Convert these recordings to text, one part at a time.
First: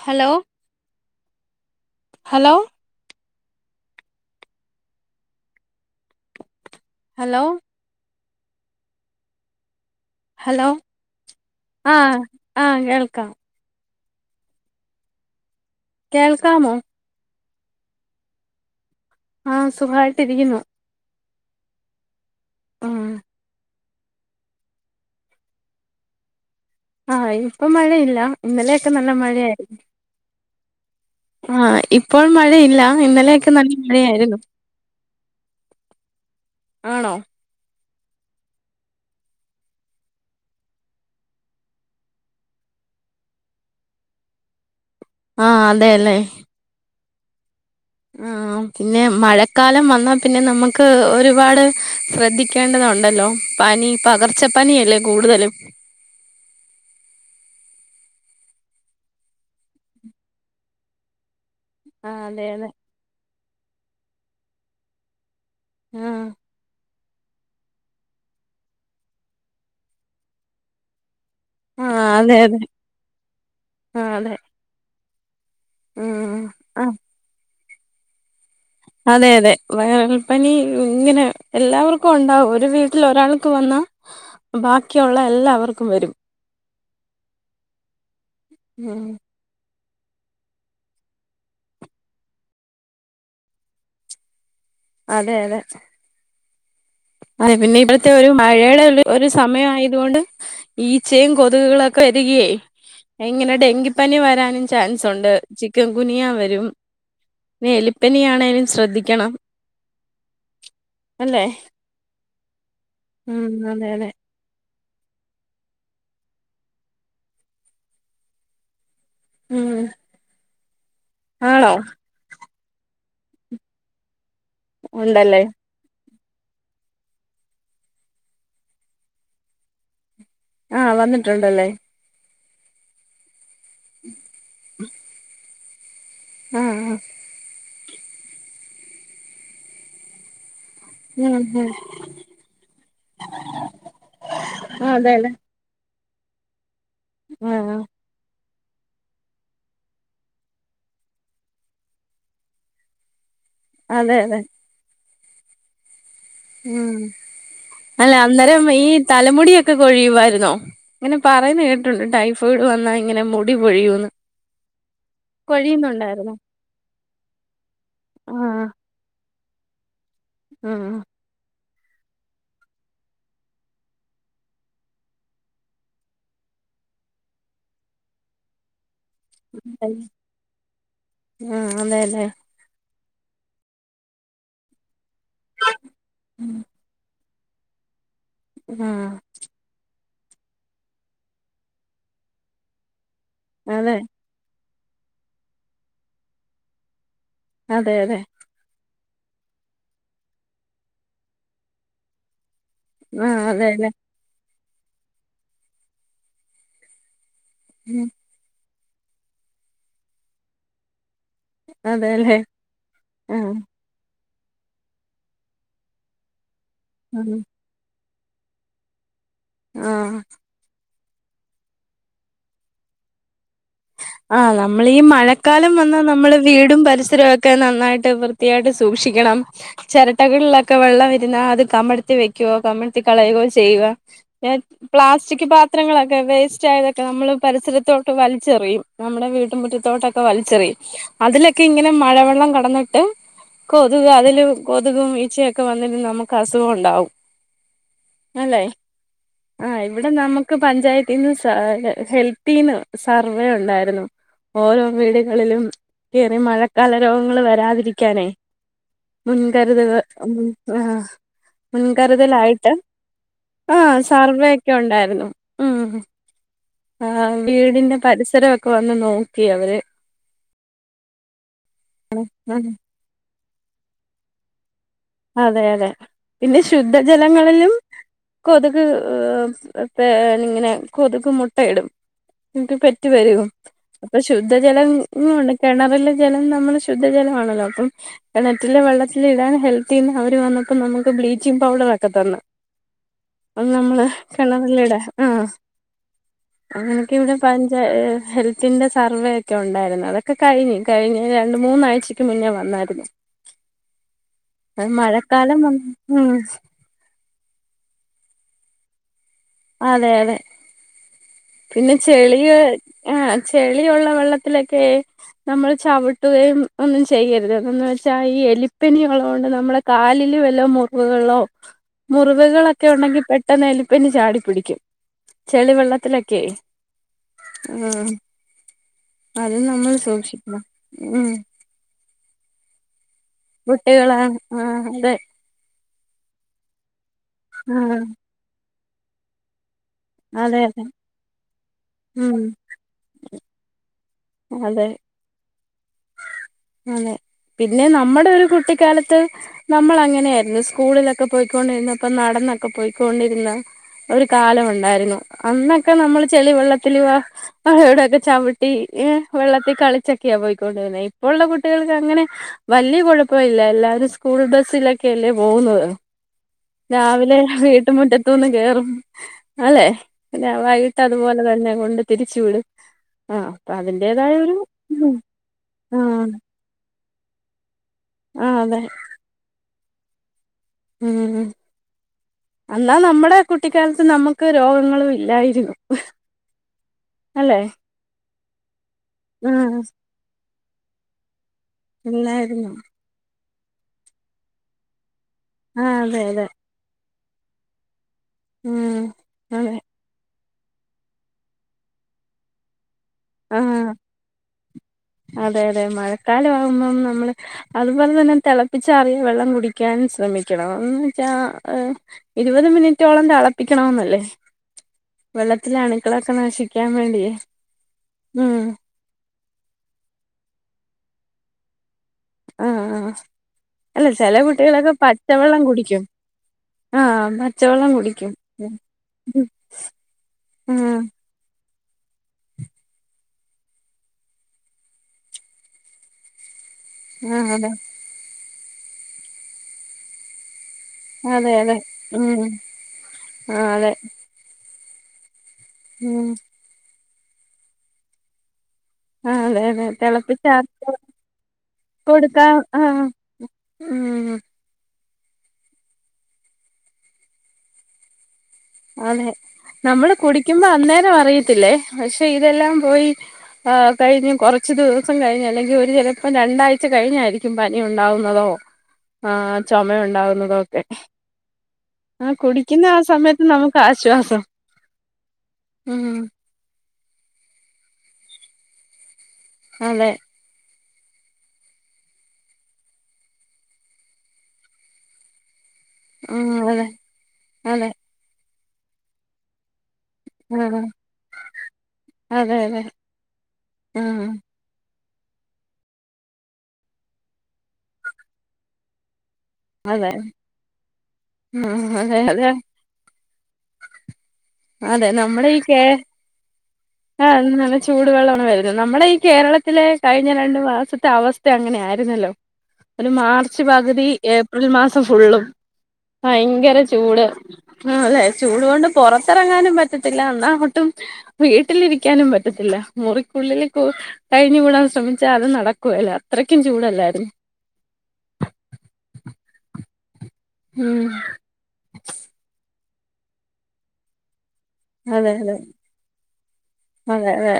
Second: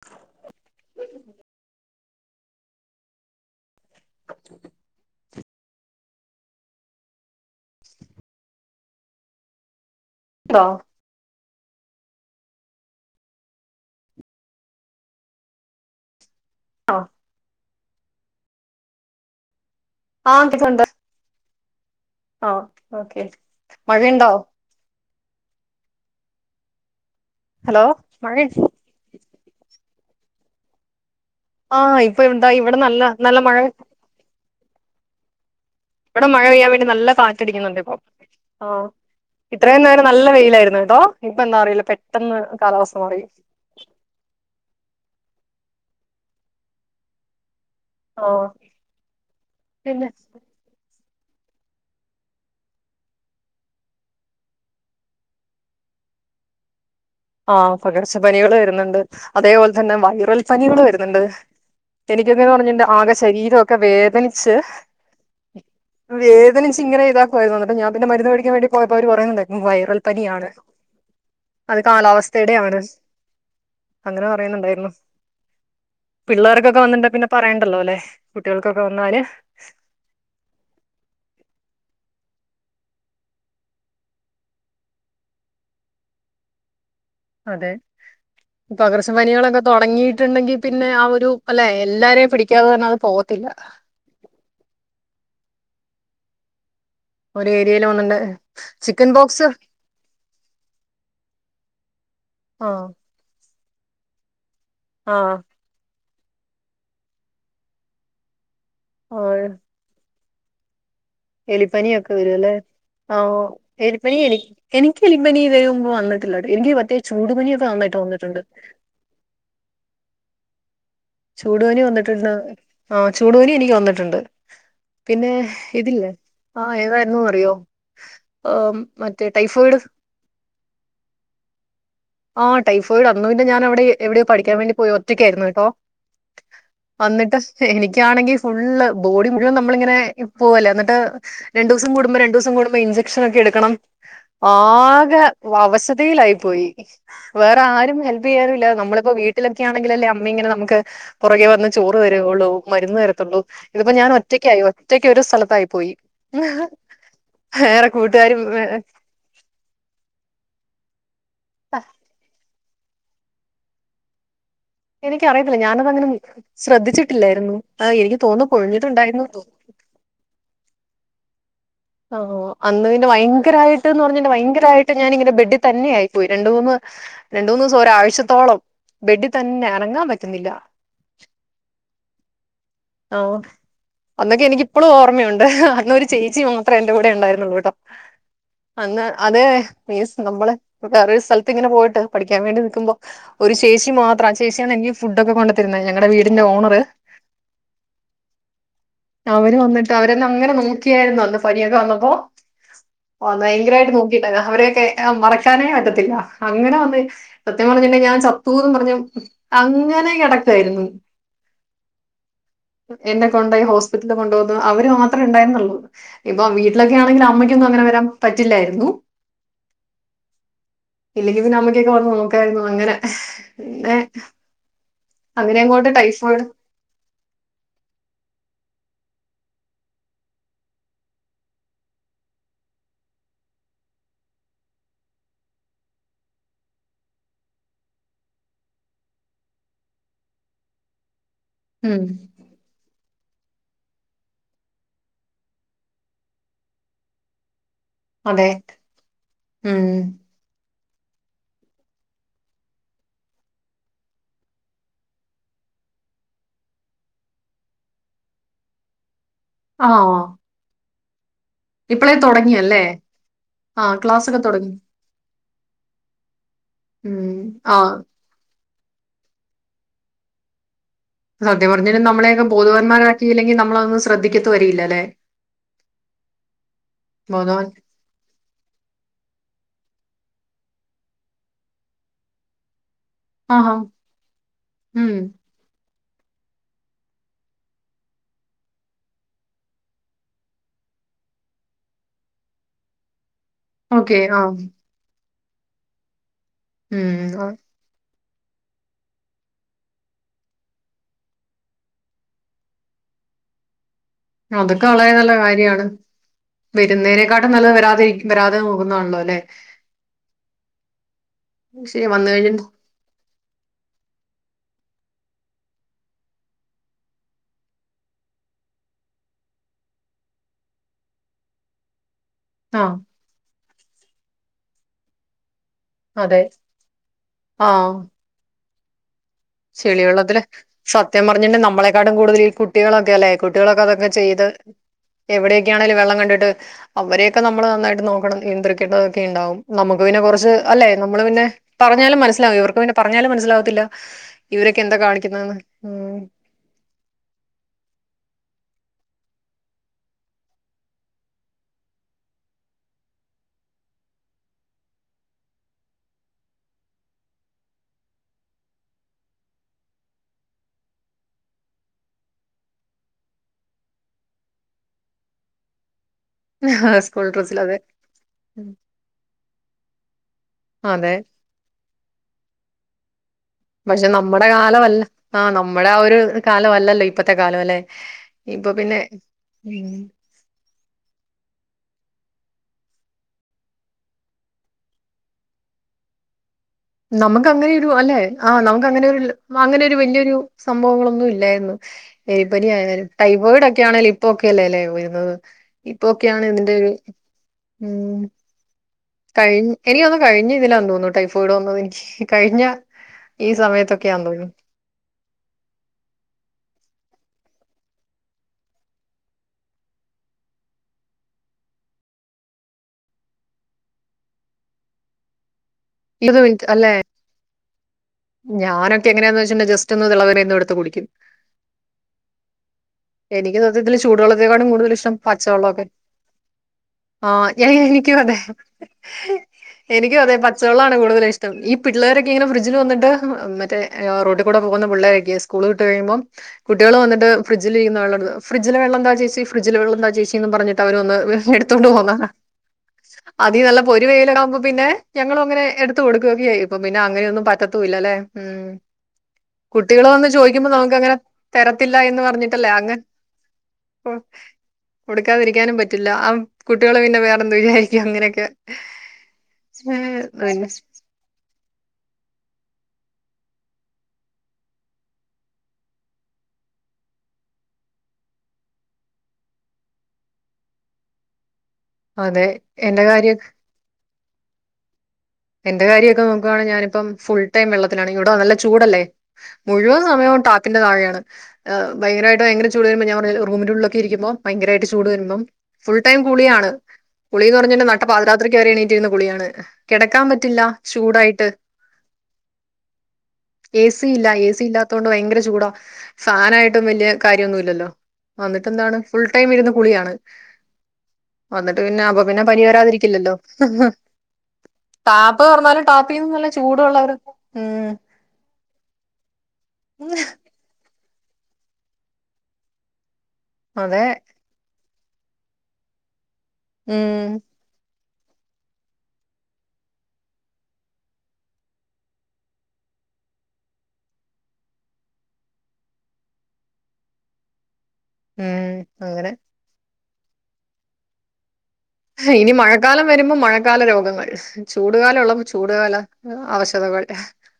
Hello hello hello ണ്ടോ hello ആ ആ കേൾക്കാം കേൾ കാമൊ ആ ആ ആ സുഖമായിട്ടിരിക്കുന്നു കേക്കുന്നുണ്ട് ആ ഓക്കെ മഴയുണ്ടാ ആഹ ഇപ്പൊ ഹലോ മഴയില്ല മഴ ഇന്നലെയൊക്കെ നല്ല മഴയായിരുന്നു ആ ഇപ്പൊ ഇപ്പോൾ ഇതാ ഇവിടെ മഴയില്ല നല്ല ഇന്നലെയൊക്കെ മഴ നല്ല മഴയായിരുന്നു ഇവിടെ മഴ പെയ്യാൻ വേണ്ടി നല്ല ആണോ കാറ്റടി ക്കുന്നുണ്ട് ഇപ്പൊ ആ ഇത്രയും നേരം നല്ല വെയിലായിരുന്നു കേട്ടോ ഇപ്പൊ എന്താ അറിയില്ല പെട്ടെന്ന് കാലാവസ്ഥ മാറി അ അതെല്ലേ ആ പിന്നെ മഴക്കാലം വന്നാ പിന്നെ നമുക്ക് ഒരു ഒരുപാട് ശ്രദ്ധിക്കേണ്ടതുണ്ടല്ലോ പനി പകർച്ച പനി അല്ലേ കൂടുതലും ആഹ പകർച്ച പനികൾ വരുന്നുണ്ട് അതേപോലെ തന്നെ വയറൽ പനികൾ വരുന്നുണ്ട് ആഹ് എനിക്ക അതെ അതെ എങ്ങനെന്ന്പറഞ്ഞ്ണ്ടെ ആക ശരീരം രൊക്കെ വേദനിച്ച് ആഹ് വേദനിച്ച് ഇങ്ങനെ ഇതാക്കുമായിരുന്നുന്നിട്ട് ഞാൻ പിന്നെ മരുന്ന് പടിക്കാൻ വേണ്ടി പോയപ്പോ അവർ പറയുന്നുണ്ടും വൈറൽ പനിയാണ് ആഹ് അതെ അതെ കാലാവസ്ഥയുടെയാണ് ആഹ് അങ്ങനെ അതെ പറയുന്നുണ്ടായിരുന്നു ഉം പിള്ളേർക്കൊക്കെ ആഹ് വന്നിണ്ടെ പിന്നെ പറയ ഉണ്ടല്ലോ അല്ലേ അതെ അതെ വയറൽപ്പനി ഇങ്ങനെ എല്ലാവർക്കും ഉണ്ടാവും ഒരു വീട്ടിൽ ഒരാൾക്ക് വന്നാ ബാക്കിയുള്ള എല്ലാവർക്കും വരും അതെ ഈ ഉം പകർസ പനികളൊക്കെ തൊടങ്ങീട്ട്ണ്ടെങ്കി പിന്നെ ആ ഒരു അല്ലെ എല്ലാരെയും പിടിക്കാതെ തന്നെ അത് പോകത്തില്ല. അതെ അതെ ഒരു അതെ പിന്നെ ഏരിയയിൽ ഇപ്പഴ്ത്തെ വന്നിണ്ട് ഒരു മഴേടെ ചിക്കൻ ഒരു ബോക്സ് സമയ ആയതുകൊണ്ട് ഈച്ചയും കൊതുകുകളൊക്കെ പെരികിയേ ആ ഇങ്ങനെ ഡെങ്കിപ്പനി വരാനും ചാ ചാൻസ് ആ ഒണ്ട് ചിക്കൻ ഗുനിയാ വരും പിന്നെ എലിപ്പനിയാണേലും ശ്രദ്ധിക്കണം അല്ലേ എലിപ്പനിയൊക്ക് വെരുവല്ലേ ആഹ് ഒ ഉം അതെ അതെ എലിപ്പനി എനിക്ക് എനിക്ക് എലിപ്പനി ഇതിന് മുമ്പ് വന്നിട്ടില്ലാട്ടോ എനിക്ക് മറ്റേ ചൂടു പനിയൊക്കെ നന്നായിട്ട് വന്നിട്ടുണ്ട് ഉം ആണോ ചൂടുപനി വന്നിട്ടിണ്ട് ആഹ് ചൂടു പനി എനിക്ക് വന്നിട്ടുണ്ട് പിന്നെ ഉണ്ടല്ലേ ഇതില്ലേ? ആഹ് ഏതായിരുന്നു അറിയോ ആം മറ്റേ ടൈഫോയിഡ് ആഹ് വന്നിട്ടുണ്ടല്ലേ? ആഹ് ടൈഫോയിഡ് അന്ന് പിൻ ഞാനവിടെ എവിടെയോ പഠിക്കാൻ വേണ്ടി പോയി ഒറ്റക്കായിരുന്നു കേട്ടോ ആഹ് ആഹ് എനിക്കാണെങ്കിൽ ഫുള്ള് ബോഡി മുഴുവൻ നമ്മളിങ്ങനെ ഇപ് പോവല്ലേ അന്നിട്ട് ഉം ഉം രണ്ടു ദിവസം കൂടുമ്പോ രണ്ട് ദിവസം കൂടുമ്പോ ഇഞ്ചക്ഷൻ ഒക്കെ എടുക്കണം അതെ ആകെ അതെ വ അവശത യിലായി പോയി വേറെ ആഹ് ആരും ഹെൽപ്പ് ചെയ്യാനുല് ല്ല നമ്മളിപ്പോ വീട്ടിലൊക്കെ ആണെങ്കിൽ അല്ലേ അമ്മ ഇങ്ങനെ നമുക്ക് പുറകെ വന്ന് ചോറ് തരുയുള്ളൂ മരുന്ന് തരത്തുള്ളൂ ഇതിപ്പോ ഞാൻ അതെ അതെ ഒറ്റയ്ക്കായി ഒറ്റക്ക് ഒരു സ്ഥലത്തായി പോയി ഉം വേറെ അല്ല കൂട്ടുകാരും അന്നേരം ഏ, ഈ തലമുടിയൊക്കെ കൊഴിയുവായിരുന്നോ? ഇങ്ങനെ പറയുന്ന കേട്ട്ട്ടൊണ്ട് ടൈഫോയിഡ് വന്നാ ഇങ്ങനെ മുടിപൊഴിയൂന്ന് എനിക്കറിയത്തില്ല ഞാനതങ്ങനെ ശ്രദ്ധിച്ചിട്ടില്ലായിരുന്നു അ എനിക്ക് തോന്നുന്നു പൊഴിഞ്ഞിട്ടുണ്ടായിരു തോന് ഉം ഉം ആ ഓഹ് അന്ന് പിന്നെ ഭയങ്കരായിട്ട്ന്ന് പറഞ്ഞാ ഭയങ്കരമായിട്ട് ഞാനിങ്ങനെ ബെഡി തന്നെ ആയി പോയി രണ്ട് മൂന്ന് രണ്ട് മൂന്ന് ദിവസം ഒരാഴ്ചത്തോളം. ബെഡ് തന്നെ അങ്ങാൻ പറ്റ്ന്നില്ല ആഹ് അതെല്ലേ ആ ഓ. അന്നൊക്കെ എനിക്കിപ്പളും ഓറ മ്മയുണ്ട് അന്നൊരു ചേച്ചി മാത്രം എന്റെ കൂടെ ഇണ്ടായിരു ഇവ്ടം അങ്ങ് ആഹ് അതെ പി നമ്മൾ വെറെ ഒരു സ്ഥലത്ത് ഇങ്ങനെ പോയിട്ട് പഠിക്കാൻ വേണ്ടി നിക്കുമ്പോ ഒരു ചേച്ചി അതെ മാത്രം ആ ചേച്ചിയാണെങ്കി ഫുഡക്കെ കൊണ്ട്‌ തരുന്നേ ഞങ്ങടെ വീടിന്റെ ഓണറ് അതെ അതെ അവര് വന്നിട്ട് അവരെന്നെ അങ്ങനെ നോക്കിയായിരുന്നു അന്ന് പനിയൊക്കെ വന്നപ്പോ ഓ ആഹ് അന്ന് അതെല്ലേ ഭയങ്കരായിട്ട് നോക്കി ഇണ്ടായിരുന്ന അവര് ക്കെ. മറക്കാനേ പറ്റത്തില്ല അങ്ങനെ വന്ന് സത്യം പറഞ്ഞ്ണ്ടെങ്കി ഞാ ചത്ത് പോവും എന്ന് പറഞ്ഞ് അങ്ങനെ കെടക്കുവായിരുന്നു അതെ ലെ എന്നെ കൊണ്ടോയി ഹോസ്പിറ്റലിൽ കൊണ്ട് പോവുന്നു അവര് മാത്രേ ഇണ്ടായിരുന്നുള്ളു ഇപ്പം ട്ടിലൊക്കെ ആണെങ്കിൽ ആഹ് അമ്മക്കൊന്നും അങ്ങനെ വരാ പറ്റില്ലായിരുന്നു ആ ഇല്ലെങ്കി പിന്നെ അമ്മക്കൊക്കെ വന്ന് നോക്കായിരുന്നു അങ്ങനെ പിന്നെ നമ്മൾ ഈ അങ്ങനെ മഴക്കാലം അങ്ങോട്ട് വന്നാൽ നമ്മൾ ടൈഫോയിഡ് വീടും പരിസരവും ഒക്കെ നന്നായിട്ട് വൃത്തിയായിട്ട് സൂക്ഷി ണം ചെരട്ടകളിലൊക്കെ വെള്ളം വെരുന്നാ അത് കമെഴ്ത്തി വെക്കൊ കമിഴ്ത്തി കളയുകയോ ചെയ്യുക പ്ലാസ്റ്റിക് പാത്രങ്ങളൊക്കെ വേസ്റ്റ് ആയതൊക്കെ നമ്മൾ പരിസരത്തോട്ട് വലിച്ചെറിയും നമ്മുടെ വീട്ടു മുറ്റത്തോട്ടൊക്കെ വലിച്ചെറിയും അതിലൊക്കെ ഇങ്ങനെ ഉം. മഴവെള്ളം കടന്നിട്ട് കൊതുക് അതിലും കൊതുകും ഈച്ചയൊക്കെ വന്നിട്ട് നമുക്ക് അസുഖം ഉണ്ടാവും അതെ. അല്ലെ ആ ഉം. ഇവിടെ നമുക്ക് പഞ്ചായത്ത് ഇന്ന് സ ഹെൽത്തിന്ന് സർവേ ഉണ്ടായി ഓരോ വീടുകളിലും കേറി മഴക്കാല രോഗങ്ങൾ വരാതിരിക്കാനേ മുൻകരുതുകൾ ആഹ് ഉം ആ ഇപ്പളേ മുൻകരുതലായിട്ട് തുടങ്ങിയല്ലേ? ആ ആഹ് ക്ലാസ്സൊക്കെ സർവേ ഒക്കെ തുടങ്ങി. ഉണ്ടായിരുന്നു ഉം ആ ഉം. ആഹ് വീടിന്റെ പരിസരവൊ ഒക്കെ വന്ന് നോക്കി അവര് സത്യ പറഞ്ഞിട്ടും നമ്മളൊക്കെ ഉം ബോധവന്മാരാക്കിയില്ലെങ്കി നമ്മ നമ്മളങ് ശ്രദ്ധിക്കത്ത് വരിയില്ല ലെ അതെ അതെ പിന്നെ ബോധവാൻ ശുദ്ധജലങ്ങളിലും കൊതുക് ഇങ്ങനെ കൊതുക് മുട്ടയിടും എനിക്ക്റ്റ വരും ആഹാ. അപ്പൊ ഉം. ശുദ്ധജലംണ്ട് കിണറില് ജലം നമ്മള് ശുദ്ധജലമാണല്ലോ അപ്പം കിണറ്റിലെ വെള്ളത്തിൽ ഇടാൻ ഹെൽ് ീ അവർ വന്നപ്പോ നമുക്ക് ബ്ലീച്ചിങ് പൗഡർ ഒക്കെ തന്ന് നമ്മള് ഓക്കെ. ആ. കണ്ണറില്ല ഇട ഏ അങ്ങനക്ക ഇവിടെ ഉം. അ പഞ്ചായ ഹെൽത്തിന്റെ സർവേ ഒക്കെ ഉണ്ടായിരുന്നു അതൊക്കെ കഴിഞ്ഞു കഴിഞ്ഞ് രണ്ട മൂന്നാഴ്ചക്ക് മുന്നേ വന്നായിരുന്നു അതൊക്കെ അത് വളരെ നല്ല മഴക്കാലം കാര്യമാണ് വന്ന് ഉം വരുന്നതിനേക്കാട്ടും നല്ലത് വരാതിരിക്കുന്നെയാ അ നോുന്നുന്നുള്ളോ അല്ലേ അതെ അതെ പിന്നെ ശരി വന്ന് ചെളിയ കഴിഞ്ഞ ആ ചെളിയുള്ള വെള്ളത്തിലക്കെ ഒക്കെ നമ്മള് ചവിട്ടുകയും ഒന്നും ചെയ്യരുത് എന്നന്ന് വെച്ചാ ഈ എലിപ്പനിയള്ളുകൊണ്ട് നമ്മുടെ കാലില് വല്ല മുറിവുകളോ ആ മുറിവുകളൊക്കെ ഉണ്ടെങ്കിൽ പെട്ടെന്ന് എലിപനി ചാടിും പിടിക്കും ചെളിവെള്ളത്തിലൊക്കെ അതെ. ആ ചെളിയള്ളതില് സത്യം ഉം പറഞ്ഞിണ്ട് നമ്മളെക്കാട്ടും കൂടുതൽ കുട്ടികളൊക്കെ അല്ലെ കുട്ടികളൊക്കെ അതൊക്കെ കുട്ടികളാണ് ചെയ്ത് ആഹ് അതെ എവിടെ കേണൽ വെള്ളം കണ്ടിട്ട് അവരെയൊക്കെ നമ്മൾ ആഹ് നന്നായിട്ട് നോക്കണം നിയന്ത്രിക്കണം കിട്ടതൊക്കെ ഉണ്ടാവും നമുക്ക് പിന്നെ കുറച്ച് അതെ അതെ അല്ലേ നമ്മള് പിന്നെ പറഞ്ഞും ഉം മനസ്സാവും ഇവക്ക് പിന്നെഞ്ഞാലും മനസിലാവത്തില്ല [unintelligible] ഇവരൊക്കെ അതെ എന്താ കാണിക്കുന്നതന്ന് അതെ പിന്നെ നമ്മുടെ ഒരു കുട്ട കുട്ടിക്കാലത്ത് നമ്മൾ അങ്ങനെയായിരുന്നു സ്കൂളിലൊക്കെ പോയിക്കൊണ്ടിരുന്നപ്പോ നടന്നൊക്കെ പോയിക്കൊണ്ടിരുന്ന ഒരു കാലം ഉണ്ടായിരുന്നു അന്നൊക്കെ നമ്മൾ ചെളിവെള്ളത്തി മഴോടെൊക്കെ ചവിട്ടി എ വെള്ളത്തിൽ കളിച്ചൊക്കെയാ പോയി ന്നെ ഇപ്പുള്ള കുട്ടികൾക്ക് അങ്ങനെ വലിയ കുഴപ്പ ഇല്ല എല്ലാവരും സ്കൂൾ ബസ്സിലൊക്കെയല്ലേ പോകുന്നത് സ്കൂൾ രാവിലെ ഡ്രസ്സിലതെ. അതെ. വീട്ട മുുറ്റത്ത നിന്ന് ഉം. കേറും അല്ലെ ഞൻ വൈകട്ട് അതെ അതുപോലെ തഞ്ഞ കൊണ്ട് തിരിച്ചു വിടും ആഹ് അപ്പൊ പക്ഷെ അതിന്റേതായ നമ്മുടെ ഒരു കാലമല്ല ഉം ആ നമ്മുടെ ആ ഒരു ആഹ് കാലമല്ല ല്ലോ ഇപ്പഴത്തെ കാലമല്ലേ ആഹ് ഇപ്പൊ അതെ പിന്നെ ഉം ഉം അന്നാ നമ്മടെ കുട്ടിക്കാലത്ത് നമ്മക്ക് രോഗങ്ങളു ഇല്ലായിരുന്നു. നമക്ക് അല്ലെ അങ്ങനെയൊരു അല്ലെ ആ ന അങ്ങനൊരു ആഹ് അങ്ങനൊരു വെല്ല്യൊരു സംഭവങ്ങളൊന്നും ഇല്ലായിരുന്നു. ഇല്ലായിരുന്നു എനിപ്പനിയായാലും ടൈ വീടൊക്കെ ആണെലും ഇപ്പൊക്കെ അല്ലേ ല്ലെ ഉയർന്നത്. ആഹ് അതെ ഇപ്പൊക്കെയാണ് അതെ ഇതിൻ്റൊരു ഉം ഉം കഴിഞ് അതെ എനിക്കോന്നുന്നു കഴിഞ്ഞ തിലാ തോന്നുന്നു ടൈഫോയ്ഡ് വന്നതെനിക്ക് കഴിഞ്ഞ ഈ ആ സമയത്തൊക്കെയാന്ന് തോന്നുന്നു അതെ യതെ മഴക്കാലം ആവുമ്പം നമ്മള് അത്പോലെ തന്നെ തെളപ്പിച്ചാറിയാ വെള്ളം കുടിക്കാൻ ശ്രമിക്കണം എന്ന് വെച്ചാ ഇരുപത് മിനിറ്റോളം തെളപ്പിക്കണംന്നല്ലേ വെള്ള ത്തിലെ അണുക്കളൊക്കെ ഇരുപത് മിനിറ്റ് നശിക്കാൻ അല്ലെ വേണ്ടിയേ ഉം ഞാനൊക്കെ എങ്ങനെയാന്ന് വെച്ച്ണ്ടെ ജെസ്‌റ്റൊന്ന് തെളവന്നായ്ന്ന് എട്ത്ത് കുടിക്കും. ആഹ് ആഹ് എനിക്ക് സത്യത്തിൽ അല്ല ചില ചൂടുവെള്ളത്തെക്കാട്ടിലും കുട്ടികളൊക്കെ കൂട്തെൽ ഇഷ്ടം പച്ചവെള്ളം പച്ചവെള്ളൊ ഒക്കെ കുടിക്കും ആ ആഹ് ഞൻ പച്ചവെള്ളം എനിക്കും കുടിക്കും അതെ ഉം എനിക്കും അതെ പ ച്ച വെള്ളാണ് ആഹ് കൂട്തെലും ഇഷ്ടം ഈ പിള്ളേരൊക്കെ ഇങ്ങനെ ഫ്രഡ്ജിൽ വന്നിട്ട് മറ്റേ റോട്ടി കൂടെ പോകുന്ന പിള്ളേരൊക്കെ സ്കൂൾ വിട്ട് കഴിയിമ്പം കുട്ടികൾ വന്നിട്ട് ആഹ് അതെ ഫ്രഡ്ജിലിരിക്കുന്ന വെള്ള എട് ഫ്രഡ്ജിലെ വെള്ളം താ ചേച്ചി ഫ്രഡജിലെ വെള്ളം താ ചേച്ചിന്നും പറഞ്ഞ് ട്ട് അവനൊന്ന് അതെ അതെ എടുത്തൊണ്ട് പോവ്ന്നെ കാണാ ഉം അതീ ആഹ് നല്ല അതെ പൊരി വെയിലാവുമ്പോ പിന്നെ ഞങ്ങളോ അങ്ങനെ എടുത്ത് ഉം കൊടുക്കൊക്കെ ചെയ്യും പിന്നെ അങ്ങനെയൊന്നും പറ്റത്തൂ ഇല്ലലേ ഉം ആഹ് അതെ അതെ കുട്ടികള് വന്ന് ചോദിക്കുമ്പോ തിളപ്പിച്ചാറിയ നമുക്ക് അങ്ങനെ തരത്തില്ല എന്ന് കൊടുക്കാം പറഞ്ഞിട്ടല്ലേ അങ്ങ് ആഹ് ഉം കൊടുക്കാതിരിക്കാനും പറ്റില്ല ആ കുട്ടികള് പിന്നെ വേറെന്തേലായിരിക്കും അങ്ങനൊക്കെ ആന്നേ നമ്മള് കുടിക്കുമ്പോ അന്നേരം അറിയത്തില്ലേ പക്ഷെ ഇതെല്ലാം പോയി ആ കഴിഞ്ഞു കുറച്ചു ദിവസം കഴിഞ്ഞു അല്ലെങ്കിൽ ഒരു ചിലപ്പോ രണ്ടാഴ്ച കഴിഞ്ഞായിരിക്കും പനി ഉണ്ടാവുന്നതോ ആ ചുമ ഉണ്ടാവുന്നതോ ഒക്കെ ആ അതെ കുടിക്കുന്ന ആ എന്റെ കാര്യം സമയത്ത് നമുക്ക് ആശ്വാസം എന്റെ ഉം കാര്യൊക്കെ നോക്കുവാണ് ഞാന ഇപ്പം ഫുൾ ടൈം വെള്ളത്തിലാണങ്കിൽ ഇവിടോ നല്ല ചൂടല്ലേ മുഴുവൻ അതെ സമയവും ട - ന്റെ തഴെയാണ് ഭയങ്കരായിട്ട് ഭയങ്കര ചൂട് വരുമ്പോ ഞാൻ പറഞ്ഞ റൂമിന്റെ ഉള്ളിലൊക്കെ ഇരിക്കുമ്പോ ഭയങ്കരായിട്ട് ചൂട് വരുമ്പോം ഫുൾ ടൈം ഉം കുളിയാണ് അതെ കുളി എന്ന് പറഞ്ഞാൽ അതെ നട്ട പാതി ത്രിക്ക് വരെ എണീറ്റിരുന്ന് കുളിയാണ് ക്കാൻ പറ്റില്ല ആഹ് ചൂടായിട്ട് അതെ അതെ എ സി ആഹ് ഇല്ല എസി ഇല്ലാ അതൊണ്ട് ഭയങ്കര ചൂടാ ഫാനായിട്ടും വല്യ കാര്യന്നുല്ലല്ലോ വന്നിട്ട് എന്താണ് ഫുൾ ടൈം ഇരുന്ന് അതെ കുളിയാണ് വന്നിട്ട് ആഹ് പിന്നെ അതെ അപ്പൊ പിന്നെ അതെ പനി വരാതിരിക്കില്ലല്ലോ അതെ ടാപ്പ് നമ്മുടെ ഈ കേ തുറന്നാലും ടാപ്പിൽ നിന്ന് നല്ല ചൂടുള്ള ഒരു ആ നല്ല ഉം ചൂടുവെള്ളമാണ് വരുന്നത് നമ്മുടെ ഈ കേരളത്തിലെ കഴിഞ്ഞ രണ്ടു മാസം ത്തെ അവസ്ഥ അങ്ങനെ ആയിരുന്നല്ലോ മാ ർച്ച് അതെ പകുതി ഏ മാസം ഫുള്ളും ഭയങ്കര ചൂട് ഉം ആ അല്ലെ ചൂട് കൊണ്ട് പുറത്തിറങ്ങാനും പറ്റത്തില്ല എന്നാ ഒട്ടും വീട്ടിലിരിക്കാനും പറ്റത്തില്ല മുറിക്കുള്ളില് കഴിഞ്ഞ് കൂടാൻ ശ്രമിച്ചാ അത് നടക്കുവേല അത്രക്കും ചൂടല്ലായിരുന്നോ ഉം അങ്ങനെ ഉം ഇനി മഴക്കാലം വരുമ്പോ മഴക്കാല രോഗങ്ങൾ ചൂടുകാലം അതെ ഉള്ളപ്പോ അതെ ചൂടുകാല അവശ അതെ അതെ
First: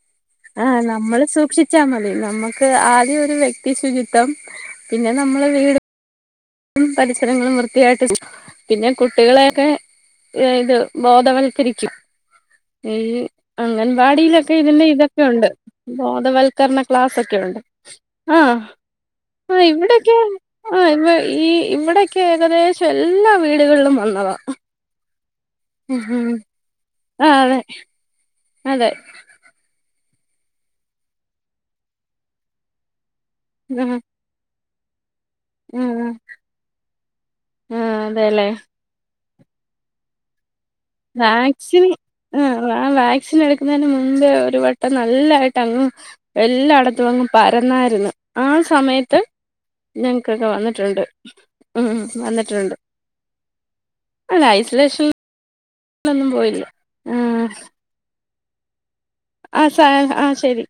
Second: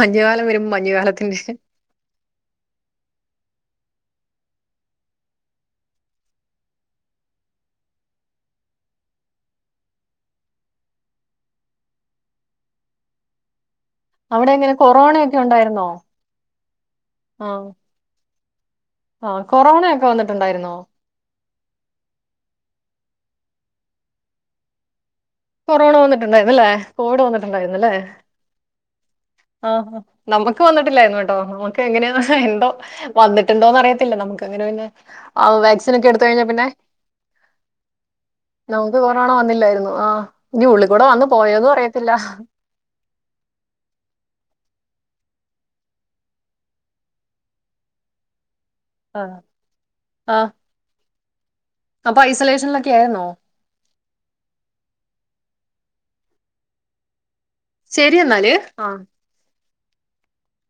മഞ്ഞുകാലം ആ വരുമ്പോ നമ്മൾ മഞ്ഞുകാലത്തിന്റെ സൂക്ഷിച്ചാ മതി നമ്മുക്ക് ആദ്യം ഒരു വ്യക്തി ശുചിത്വം പിന്നെ നമ്മളെ വീട് പരിസരങ്ങളും വൃത്തിയായിട്ട് പിന്നെ കുട്ടികളെയൊക്കെ ഇത് ബോധവൽക്കരിക്കും ഈ അവിടെ അംഗൻവാടിയിലൊക്കെ എങ്ങനെ ഇതിന്റെ കൊറോണയൊക്കെ ഇതൊക്കെയുണ്ട് ഉണ്ടായിരുന്നോ ബോധവൽക്കരണ ക്ലാസൊക്കെ ഉണ്ട് ആഹ്. ആ ആഹ് കൊറോണയൊക്കെ ഇവിടൊക്കെ വന്നിട്ടുണ്ടായിരുന്നോ? ആഹ് ഇവ ഈ ഇവിടെക്കെ ഏകദേശം എല്ലാ വീടുകളിലും വന്നതാ. കൊറോണ ആഹ് വന്നിട്ടുണ്ടായിരുന്നല്ലേ. കോവിഡ് അതെ വന്നിട്ടുണ്ടായിരുന്നല്ലെ. അതെ ആഹ് നമ്മുക്ക് വന്നിട്ടില്ലായിരുന്നു കേട്ടോ. നമ്മുക്ക് എങ്ങനെയാ എന്തോ വന്നിട്ടുണ്ടോന്ന് ആഹ് അറയത്തില്ല നമുക്ക് ങ്ങനെ പിന്നെ [unintelligible] ആ വാക്സിനൊക്കെ ആഹ് എടുത്തഴിഞ്ഞ പിന്നെ ആഹ് അതെല്ലേ നമുക്ക് കൊറ നണം വന്നില്ലായിരുന്നോ ആഹ്. ഇനി ഉള്ളിക്കൂടെ വന്ന് പോയോന്നും വാക്സിൻ അറിയത്തില്ല ആ ആ വാക്സിനെ ടുക്കുന്നതിന് മു ഒരു വട്ടം നല്ലായിട്ട് അങ്ങ് എല്ലായിടത്തും അങ്ങ് പരന്നായിര്ന്ന് ആ സമയത്ത് ആഹ് ഞങ്ങക്കൊക്കെ ആഹ് വന്നിട്ട്ണ്ട് [inaudible] ഉം അപ്പൊ വന്നിട്ടുണ്ട് ഐസൊലേഷനിലൊക്കെ ആയിരുന്നോ അല്ല ഐസൊലേഷൻ ന്നും പോയില്ല ആ ശെരി എന്നാല് ആ ആ സ ആ ശെരി